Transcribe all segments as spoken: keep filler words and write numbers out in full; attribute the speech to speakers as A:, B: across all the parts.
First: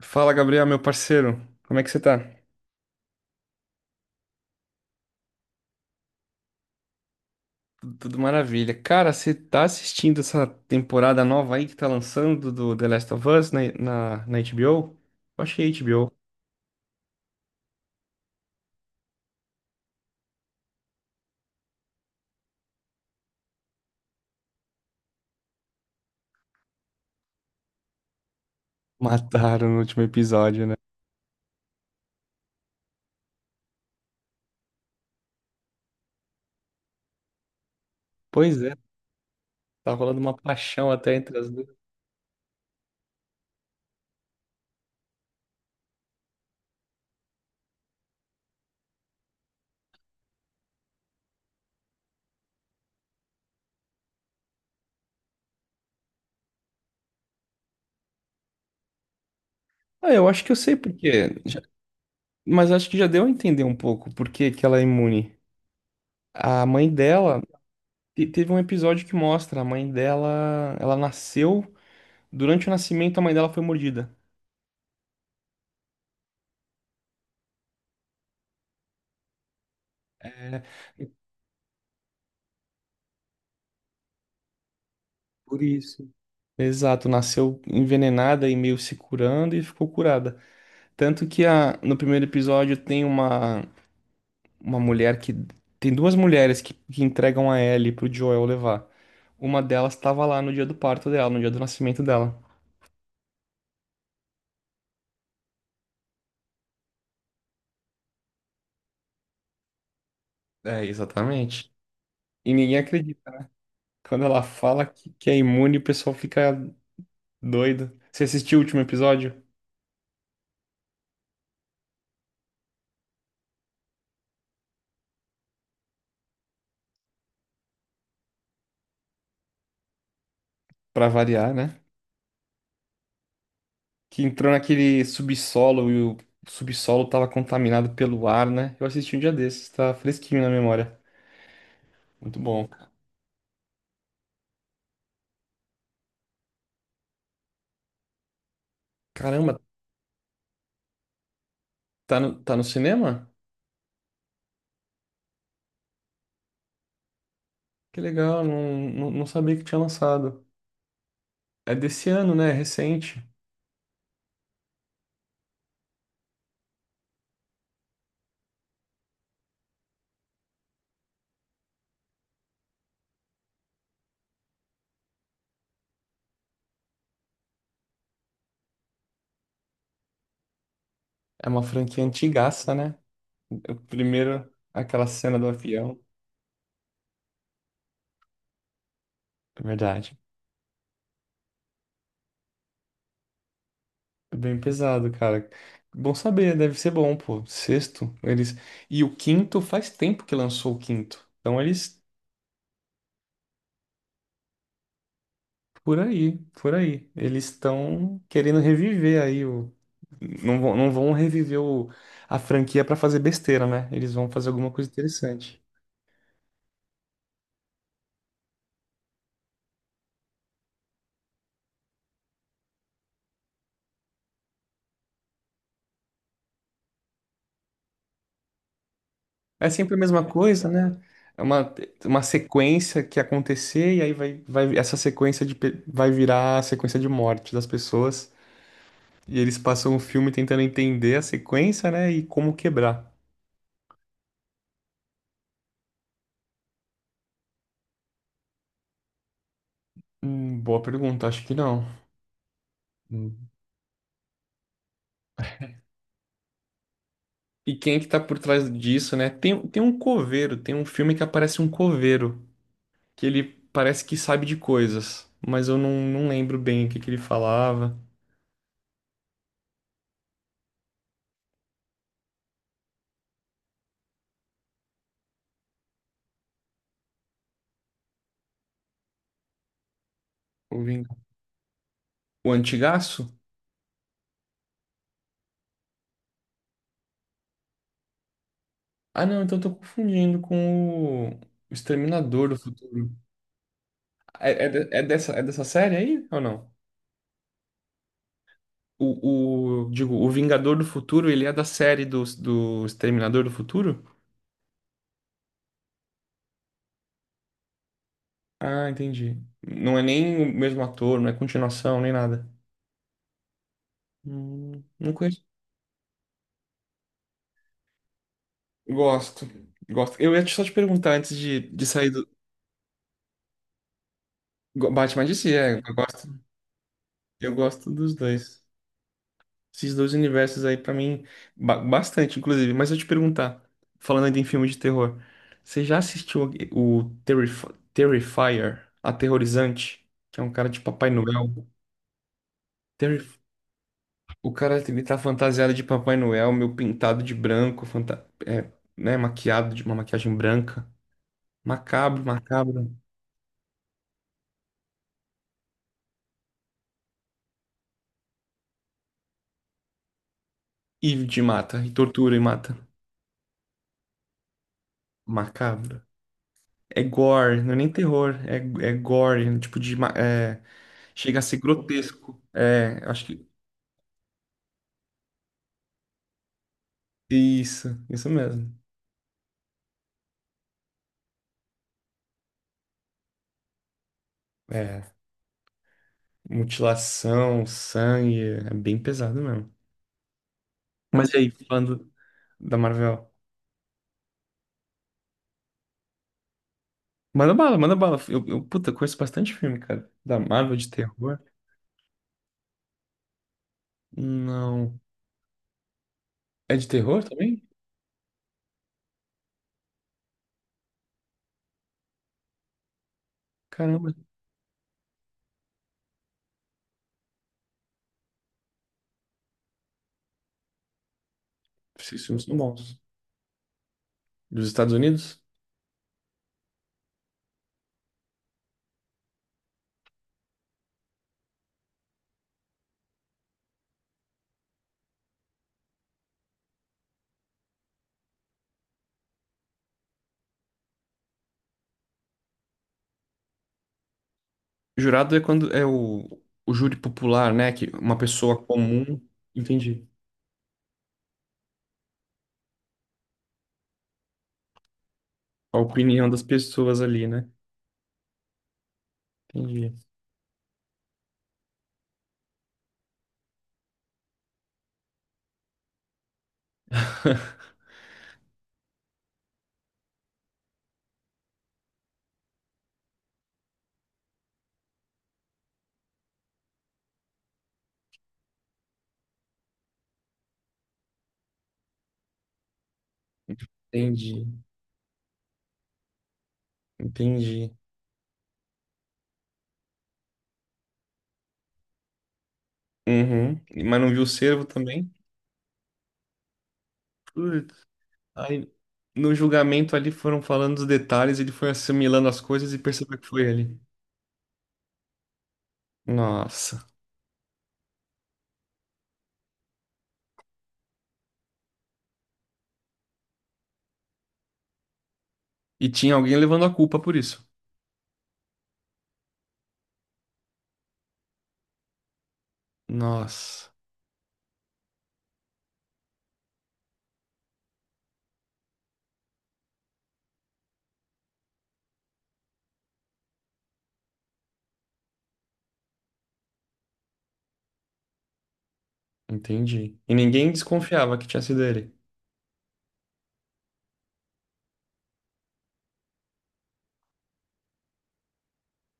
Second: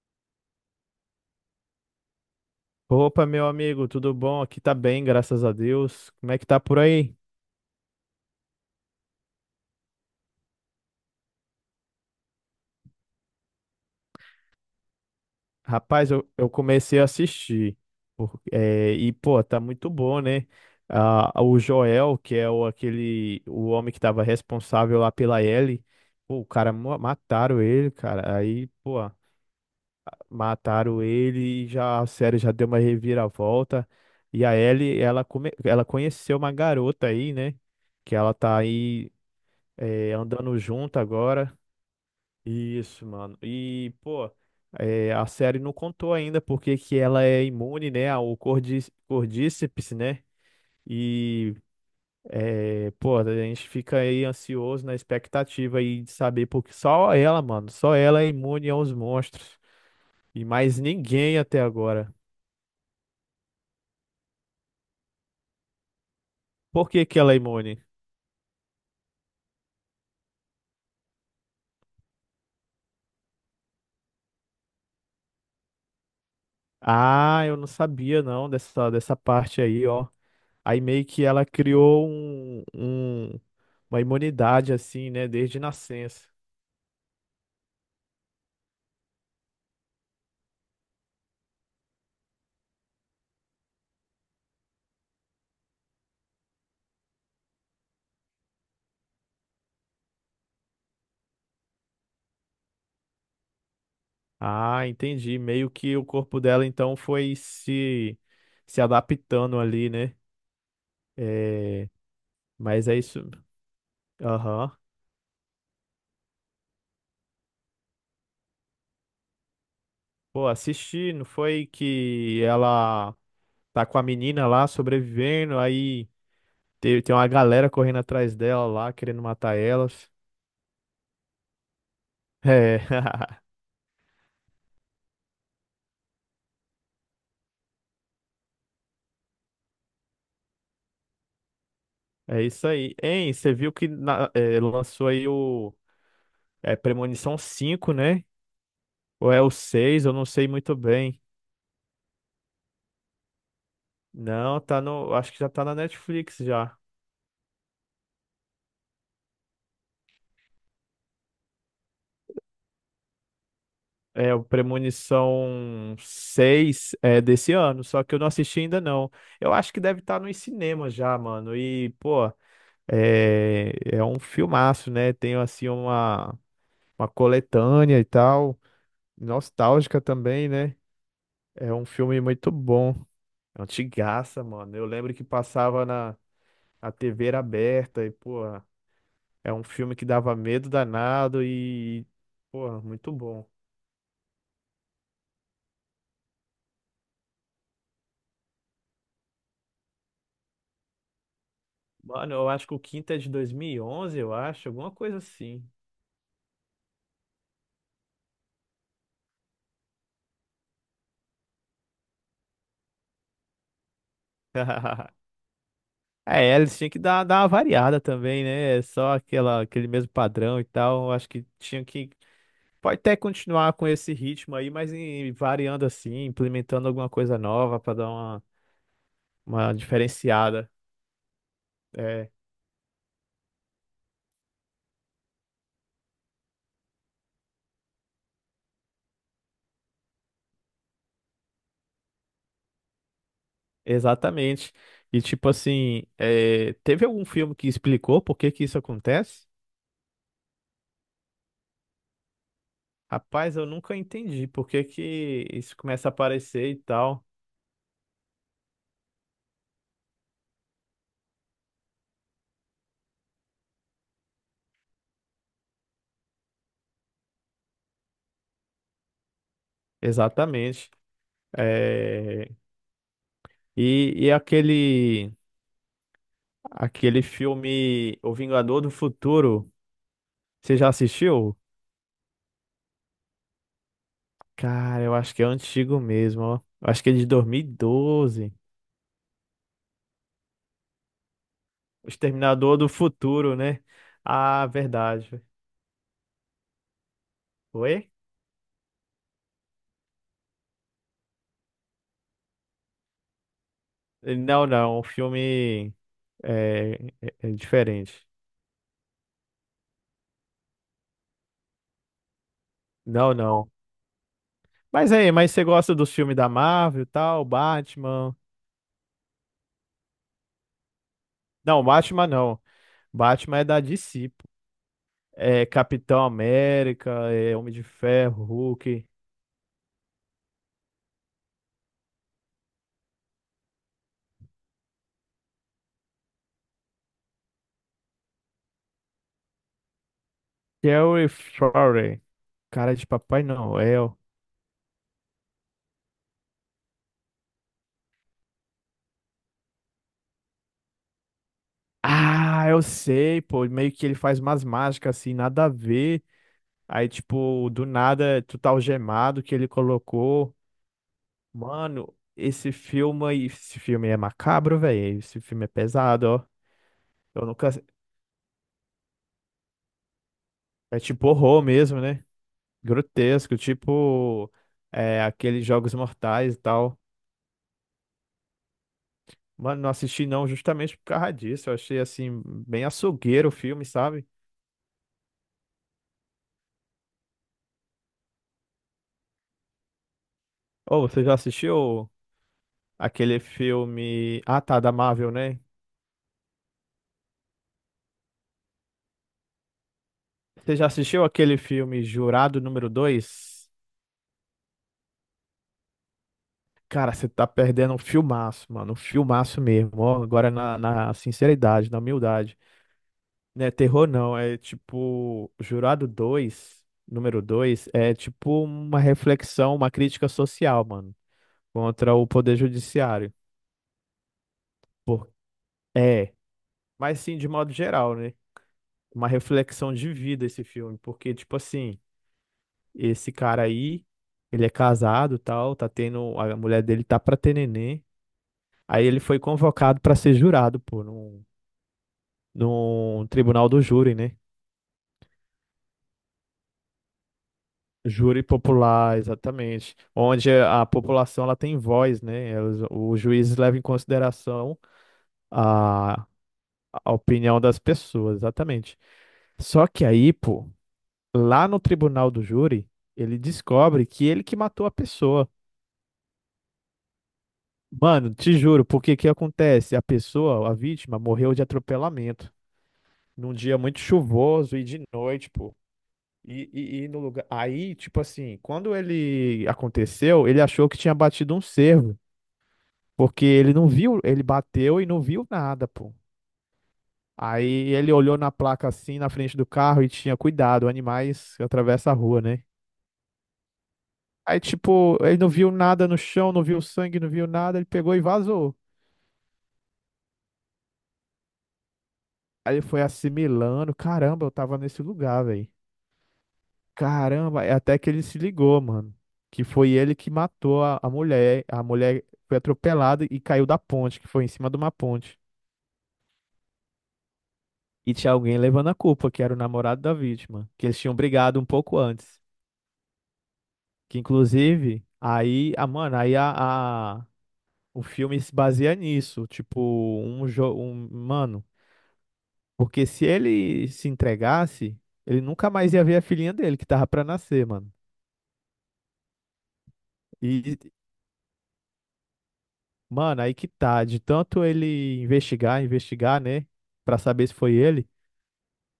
A: Fala, Gabriel, meu parceiro. Como é que você tá?
B: Opa, meu amigo, tudo bom? Aqui tá bem, graças a Deus. Como é que tá por aí?
A: Tu- Tudo maravilha. Cara, você tá assistindo essa temporada nova aí que tá lançando do The Last of Us na, na, na H B O? Eu achei
B: Rapaz,
A: H B O.
B: eu, eu comecei a assistir. por- é, e, pô, tá muito bom, né? Ah, o Joel, que é o, aquele, o homem que tava responsável lá pela Ellie, pô, o cara, mo- mataram ele, cara. Aí, pô,
A: Mataram no último episódio, né?
B: mataram ele e já, a série já deu uma reviravolta. E a Ellie, ela, come, ela conheceu uma garota aí, né? Que ela tá
A: Pois é,
B: aí,
A: tá
B: é,
A: rolando uma
B: andando
A: paixão
B: junto
A: até entre as
B: agora.
A: duas.
B: Isso, mano. E, pô, é, a série não contou ainda porque que ela é imune, né, ao cordí- cordíceps, né? E, é, pô, a gente fica aí ansioso na expectativa aí de saber, porque só ela, mano, só ela é imune aos monstros.
A: Ah, eu acho
B: E
A: que eu sei
B: mais
A: por quê,
B: ninguém até agora.
A: mas acho que já deu a entender um pouco por que que ela é imune. A
B: Por
A: mãe
B: que que ela é
A: dela,
B: imune?
A: te- teve um episódio que mostra, a mãe dela, ela nasceu, durante o nascimento a mãe dela foi mordida.
B: Ah, eu não sabia, não, dessa, dessa parte aí, ó.
A: É,
B: Aí meio
A: é
B: que ela criou um, um- uma imunidade, assim, né, desde
A: por isso.
B: nascença.
A: Exato, nasceu envenenada e meio se curando e ficou curada. Tanto que a, no primeiro episódio tem uma, uma mulher que. Tem duas mulheres que, que entregam a Ellie pro Joel levar. Uma delas estava lá no dia do parto dela, no dia do nascimento dela.
B: Ah, entendi. Meio que o corpo dela então foi se se adaptando ali, né?
A: É, exatamente.
B: É,
A: E ninguém
B: mas é isso.
A: acredita. Quando ela
B: Aham.
A: fala que, que é imune, o pessoal fica doido. Você assistiu o último episódio?
B: Pô, assisti, não foi que ela tá com a menina lá sobrevivendo, aí tem, tem uma galera correndo atrás dela lá, querendo matar elas.
A: Pra variar, né?
B: É,
A: Que entrou naquele subsolo e o subsolo tava contaminado pelo ar, né? Eu assisti um dia desses, tá fresquinho na memória. Muito
B: é isso
A: bom.
B: aí. Hein, você viu que na- é, lançou aí o é, Premonição cinco, né? Ou é o
A: Caramba,
B: seis? Eu não sei muito bem.
A: tá no, tá no cinema?
B: Não, tá no. Acho que já tá na Netflix já.
A: Que legal, não, não, não sabia que tinha lançado. É desse ano, né? É recente.
B: É, o Premonição seis é desse ano, só que eu não assisti ainda não. Eu acho que deve estar nos cinemas já, mano. E, pô, é, é um filmaço, né? Tem, assim, uma, uma coletânea e tal, nostálgica também, né?
A: É uma
B: É um
A: franquia
B: filme muito
A: antigaça,
B: bom.
A: né?
B: É
A: O
B: antigaça,
A: primeiro,
B: mano. Eu
A: aquela
B: lembro que
A: cena do
B: passava
A: avião.
B: na, na T V era aberta e, pô, é
A: É
B: um filme que
A: verdade.
B: dava medo danado e, pô, muito bom.
A: É bem pesado, cara. Bom saber, deve ser bom, pô. Sexto, eles. E o quinto faz tempo que lançou o quinto. Então eles.
B: Mano, eu acho que o quinto é de dois mil e onze, eu acho, alguma coisa assim.
A: Por aí, por aí. Eles estão querendo reviver aí o. Não vão, não vão reviver o... a franquia para fazer besteira, né? Eles vão fazer alguma coisa interessante.
B: É, eles tinham que dar, dar uma variada também, né? É só aquela, aquele mesmo padrão e tal. Eu acho que tinha que. Pode até continuar com esse ritmo aí, mas em- variando assim, implementando alguma coisa nova pra dar uma,
A: É
B: uma
A: sempre a mesma coisa,
B: diferenciada.
A: né? É uma, uma
B: É,
A: sequência que acontecer e aí vai, vai essa sequência de pe- vai virar a sequência de morte das pessoas. E eles passam o filme tentando entender a sequência, né? E como quebrar.
B: exatamente. E tipo assim, é, teve algum filme que explicou por que que isso acontece?
A: Hum, boa pergunta, acho que não.
B: Rapaz, eu nunca entendi por que que isso começa a aparecer e tal.
A: E quem é que tá por trás disso, né? Tem, tem um coveiro, tem um filme que aparece um coveiro, que ele parece que sabe de coisas, mas eu não, não lembro bem o que que ele falava.
B: Exatamente. É, e, e aquele aquele filme O Vingador do Futuro,
A: O
B: você já
A: Ving-
B: assistiu?
A: o Antigaço?
B: Cara, eu acho que é antigo mesmo, ó. Eu acho que é de dois mil e doze.
A: Ah, não, então eu tô confundindo com o o
B: O
A: Exterminador do
B: Exterminador do
A: Futuro.
B: Futuro, né?
A: É,
B: Ah,
A: é, de- é dessa, é
B: verdade.
A: dessa série aí ou não?
B: Oi?
A: O, o, digo, o Vingador do Futuro, ele é da série do, do Exterminador do Futuro?
B: Não, não, o filme é, é- é diferente.
A: Ah, entendi. Não é nem o mesmo ator, não é continuação, nem nada.
B: Não, não.
A: Hum, Não
B: Mas aí,
A: conheço.
B: mas você gosta dos filmes da Marvel e tal, Batman?
A: Gosto, gosto. Eu ia só te perguntar antes de,
B: Não,
A: de sair
B: Batman
A: do.
B: não. Batman é da D C.
A: Go- Batman D C,
B: É,
A: é, eu
B: Capitão
A: gosto,
B: América,
A: eu
B: é, Homem de
A: gosto dos
B: Ferro,
A: dois.
B: Hulk,
A: Esses dois universos aí, pra mim, ba- bastante, inclusive. Mas eu te perguntar, falando ainda em filme de terror, você já assistiu o o Terrif Terrifier, Aterrorizante, que é um cara de Papai
B: Terry
A: Noel?
B: Fury, cara de
A: Terri-
B: Papai Noel.
A: O cara, ele tá fantasiado de Papai Noel, meu pintado de branco, fanta... é, né, maquiado de uma maquiagem branca. Macabro,
B: Ah, eu
A: macabro.
B: sei, pô, meio que ele faz umas mágicas assim, nada a ver. Aí, tipo, do nada, tu tá algemado que ele colocou.
A: E de mata, e
B: Mano,
A: tortura e
B: esse
A: mata.
B: filme, aí- esse filme é macabro, velho. Esse filme é
A: Macabro.
B: pesado, ó.
A: É
B: Eu
A: gore,
B: nunca.
A: não é nem terror, é, é gore, né? Tipo de. ma- É,
B: É tipo
A: chega a ser
B: horror mesmo, né?
A: grotesco. É, acho que.
B: Grotesco, tipo, é, aqueles Jogos Mortais e tal.
A: Isso, isso mesmo.
B: Mano, não assisti não, justamente por causa disso. Eu achei, assim, bem açougueiro o filme, sabe?
A: É, mutilação, sangue, é bem pesado mesmo.
B: Ô, você
A: Mas
B: já
A: e aí, falando
B: assistiu
A: da Marvel?
B: aquele filme... Ah, tá, da Marvel, né?
A: Manda bala, manda bala. Eu, eu, puta, conheço bastante filme, cara. Da Marvel,
B: Você já
A: de
B: assistiu
A: terror.
B: aquele filme Jurado número dois?
A: Não. É de
B: Cara,
A: terror
B: você tá
A: também?
B: perdendo um filmaço, mano. Um filmaço mesmo. Ó, agora na, na sinceridade, na humildade. Não é terror,
A: Caramba,
B: não. É tipo... Jurado dois número dois é tipo uma reflexão, uma crítica social, mano. Contra
A: esses
B: o
A: filmes são
B: poder
A: bons.
B: judiciário.
A: Dos Estados
B: Por...
A: Unidos?
B: É. Mas sim, de modo geral, né? Uma reflexão de vida esse filme, porque, tipo assim, esse cara aí, ele é casado, tal, tá tendo, a mulher dele tá pra ter neném. Aí ele foi convocado pra ser jurado, pô, num, num tribunal do júri, né?
A: Jurado é quando é o, o júri popular, né? Que uma
B: Júri
A: pessoa
B: popular,
A: comum.
B: exatamente.
A: Entendi.
B: Onde a população ela tem voz, né? É, Os, os juízes levam em consideração
A: A
B: a,
A: opinião das pessoas
B: a
A: ali, né?
B: opinião das pessoas, exatamente. Só
A: Entendi.
B: que aí, pô, lá no tribunal do júri, ele descobre que ele que matou a pessoa. Mano, te juro, porque que acontece? A pessoa, a vítima, morreu de atropelamento num dia muito chuvoso e de noite, pô. E, e, e no lugar. Aí, tipo assim, quando ele aconteceu, ele achou que tinha batido um cervo, porque ele não viu, ele
A: Entendi.
B: bateu e não viu nada, pô.
A: Entendi.
B: Aí ele olhou na placa assim, na frente do carro e tinha cuidado, animais atravessam a rua, né?
A: Uhum. Mas não viu o
B: Aí,
A: servo também?
B: tipo, ele não viu nada no chão, não viu sangue, não viu nada,
A: Putz.
B: ele pegou e
A: Aí,
B: vazou.
A: no julgamento ali foram falando os detalhes, ele foi assimilando as coisas
B: Aí
A: e
B: ele foi
A: percebeu que foi ele.
B: assimilando, caramba, eu tava nesse lugar, velho.
A: Nossa.
B: Caramba, é até que ele se ligou, mano. Que foi ele que matou a, a mulher. A mulher foi atropelada e caiu da ponte, que foi em cima de uma ponte.
A: E tinha alguém levando a culpa por isso.
B: E tinha alguém levando a culpa, que era o namorado da vítima, que eles tinham brigado um pouco antes.
A: Nossa.
B: Que inclusive, aí, a, mano, aí a, a- o filme se baseia nisso. Tipo, um jogo. Um, mano. Porque se ele se entregasse, ele nunca mais ia ver a filhinha dele que tava pra nascer, mano.
A: Entendi. E ninguém
B: E,
A: desconfiava que tinha sido ele.
B: mano, aí que tá, de tanto ele investigar, investigar, né, pra saber se foi ele,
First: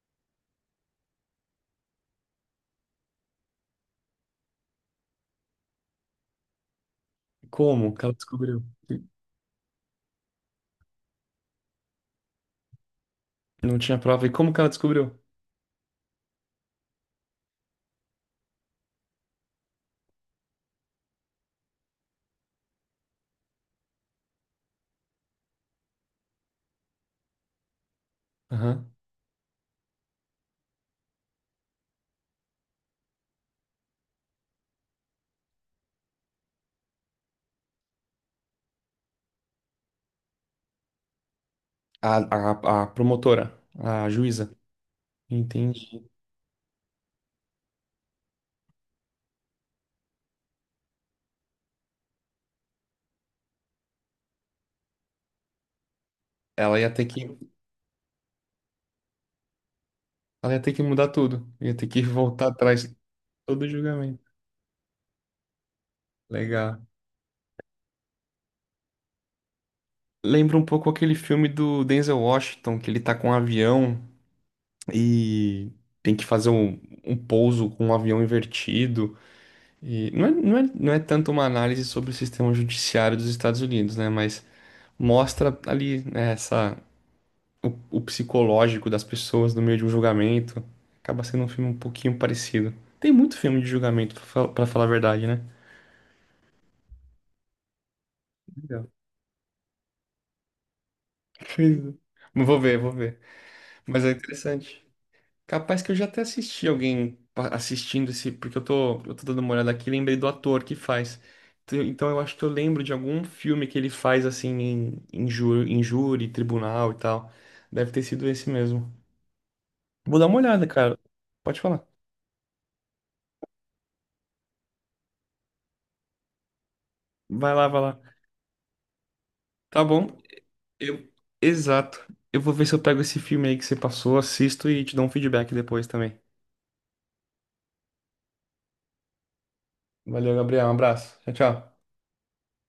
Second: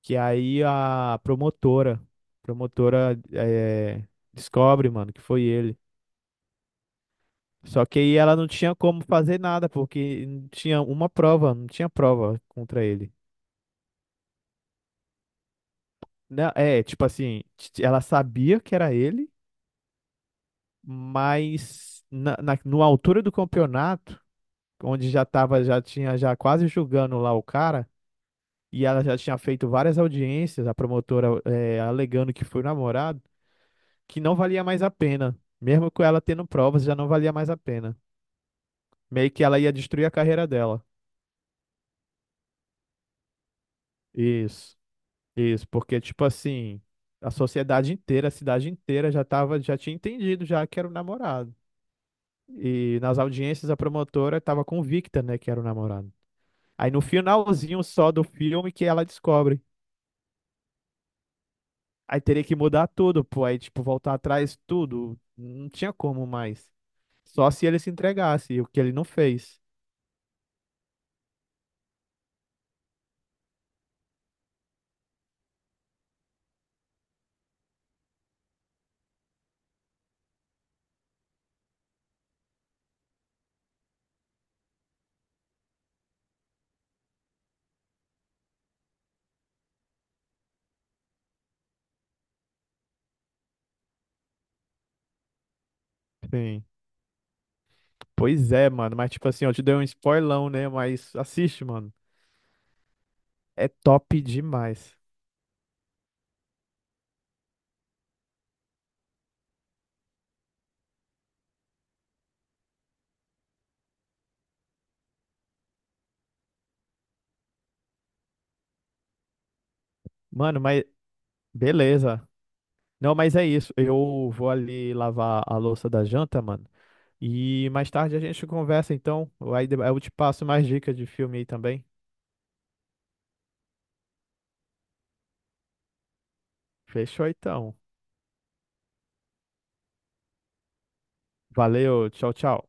B: que aí a promotora, promotora eh, descobre, mano, que foi ele. Só
A: Como
B: que
A: que ela
B: aí ela não
A: descobriu?
B: tinha como fazer nada, porque não tinha uma prova, não tinha prova contra ele.
A: Não tinha prova. E como que ela descobriu?
B: Não, é, tipo assim, t- ela sabia que era ele, mas na, na, na altura do campeonato onde já tava, já tinha já quase julgando lá o cara, e
A: Aham.
B: ela já tinha feito várias audiências, a promotora eh, alegando que foi namorado, que não valia mais a pena. Mesmo com ela tendo provas, já não valia mais a pena. Meio que ela ia destruir a carreira dela.
A: A, a, a promotora, a juíza,
B: Isso, isso, porque
A: entendi.
B: tipo assim, a sociedade inteira, a cidade inteira já tava, já tinha entendido já que era o namorado. E nas audiências a promotora estava convicta, né, que era o namorado.
A: Ela
B: Aí
A: ia
B: no
A: ter que,
B: finalzinho só do filme que ela descobre.
A: ela ia ter que mudar tudo. Ia ter que
B: Aí teria
A: voltar
B: que
A: atrás
B: mudar
A: de
B: tudo, pô. Aí,
A: todo o
B: tipo, voltar
A: julgamento.
B: atrás, tudo. Não tinha como mais.
A: Legal.
B: Só se ele se entregasse, o que ele não fez.
A: Lembra um pouco aquele filme do Denzel Washington, que ele tá com um avião e tem que fazer um, um pouso com um avião invertido. E não é, não é, não é tanto uma análise sobre o sistema judiciário dos Estados Unidos, né? Mas mostra ali, né, essa. O, o psicológico das pessoas no meio de um julgamento. Acaba sendo um filme um pouquinho parecido. Tem muito filme de julgamento, pra fal- pra falar a verdade, né?
B: Sim. Pois é,
A: Legal.
B: mano. Mas, tipo assim, eu te dei um spoilão, né? Mas assiste,
A: Pois é.
B: mano.
A: Mas vou ver, vou ver.
B: É
A: Mas é
B: top
A: interessante.
B: demais.
A: Capaz que eu já até assisti alguém pa- assistindo esse, porque eu tô, eu tô dando uma olhada aqui e lembrei do ator que faz. Então então eu acho que eu lembro de algum filme que ele faz assim em, em, ju- em júri, tribunal e tal. Deve ter sido esse mesmo. Vou dar uma
B: Mano,
A: olhada,
B: mas
A: cara. Pode falar.
B: beleza. Não, mas é isso. Eu vou ali lavar a louça da janta, mano.
A: Vai lá,
B: E
A: vai
B: mais
A: lá.
B: tarde a gente conversa, então. Aí de-
A: Tá
B: eu
A: bom.
B: te passo mais dicas de
A: Eu...
B: filme aí também.
A: Exato. Eu vou ver se eu pego esse filme aí que você passou, assisto e te dou um feedback depois também.
B: Fechou, então.
A: Valeu, Gabriel. Um abraço. Tchau, tchau.
B: Valeu. Tchau, tchau.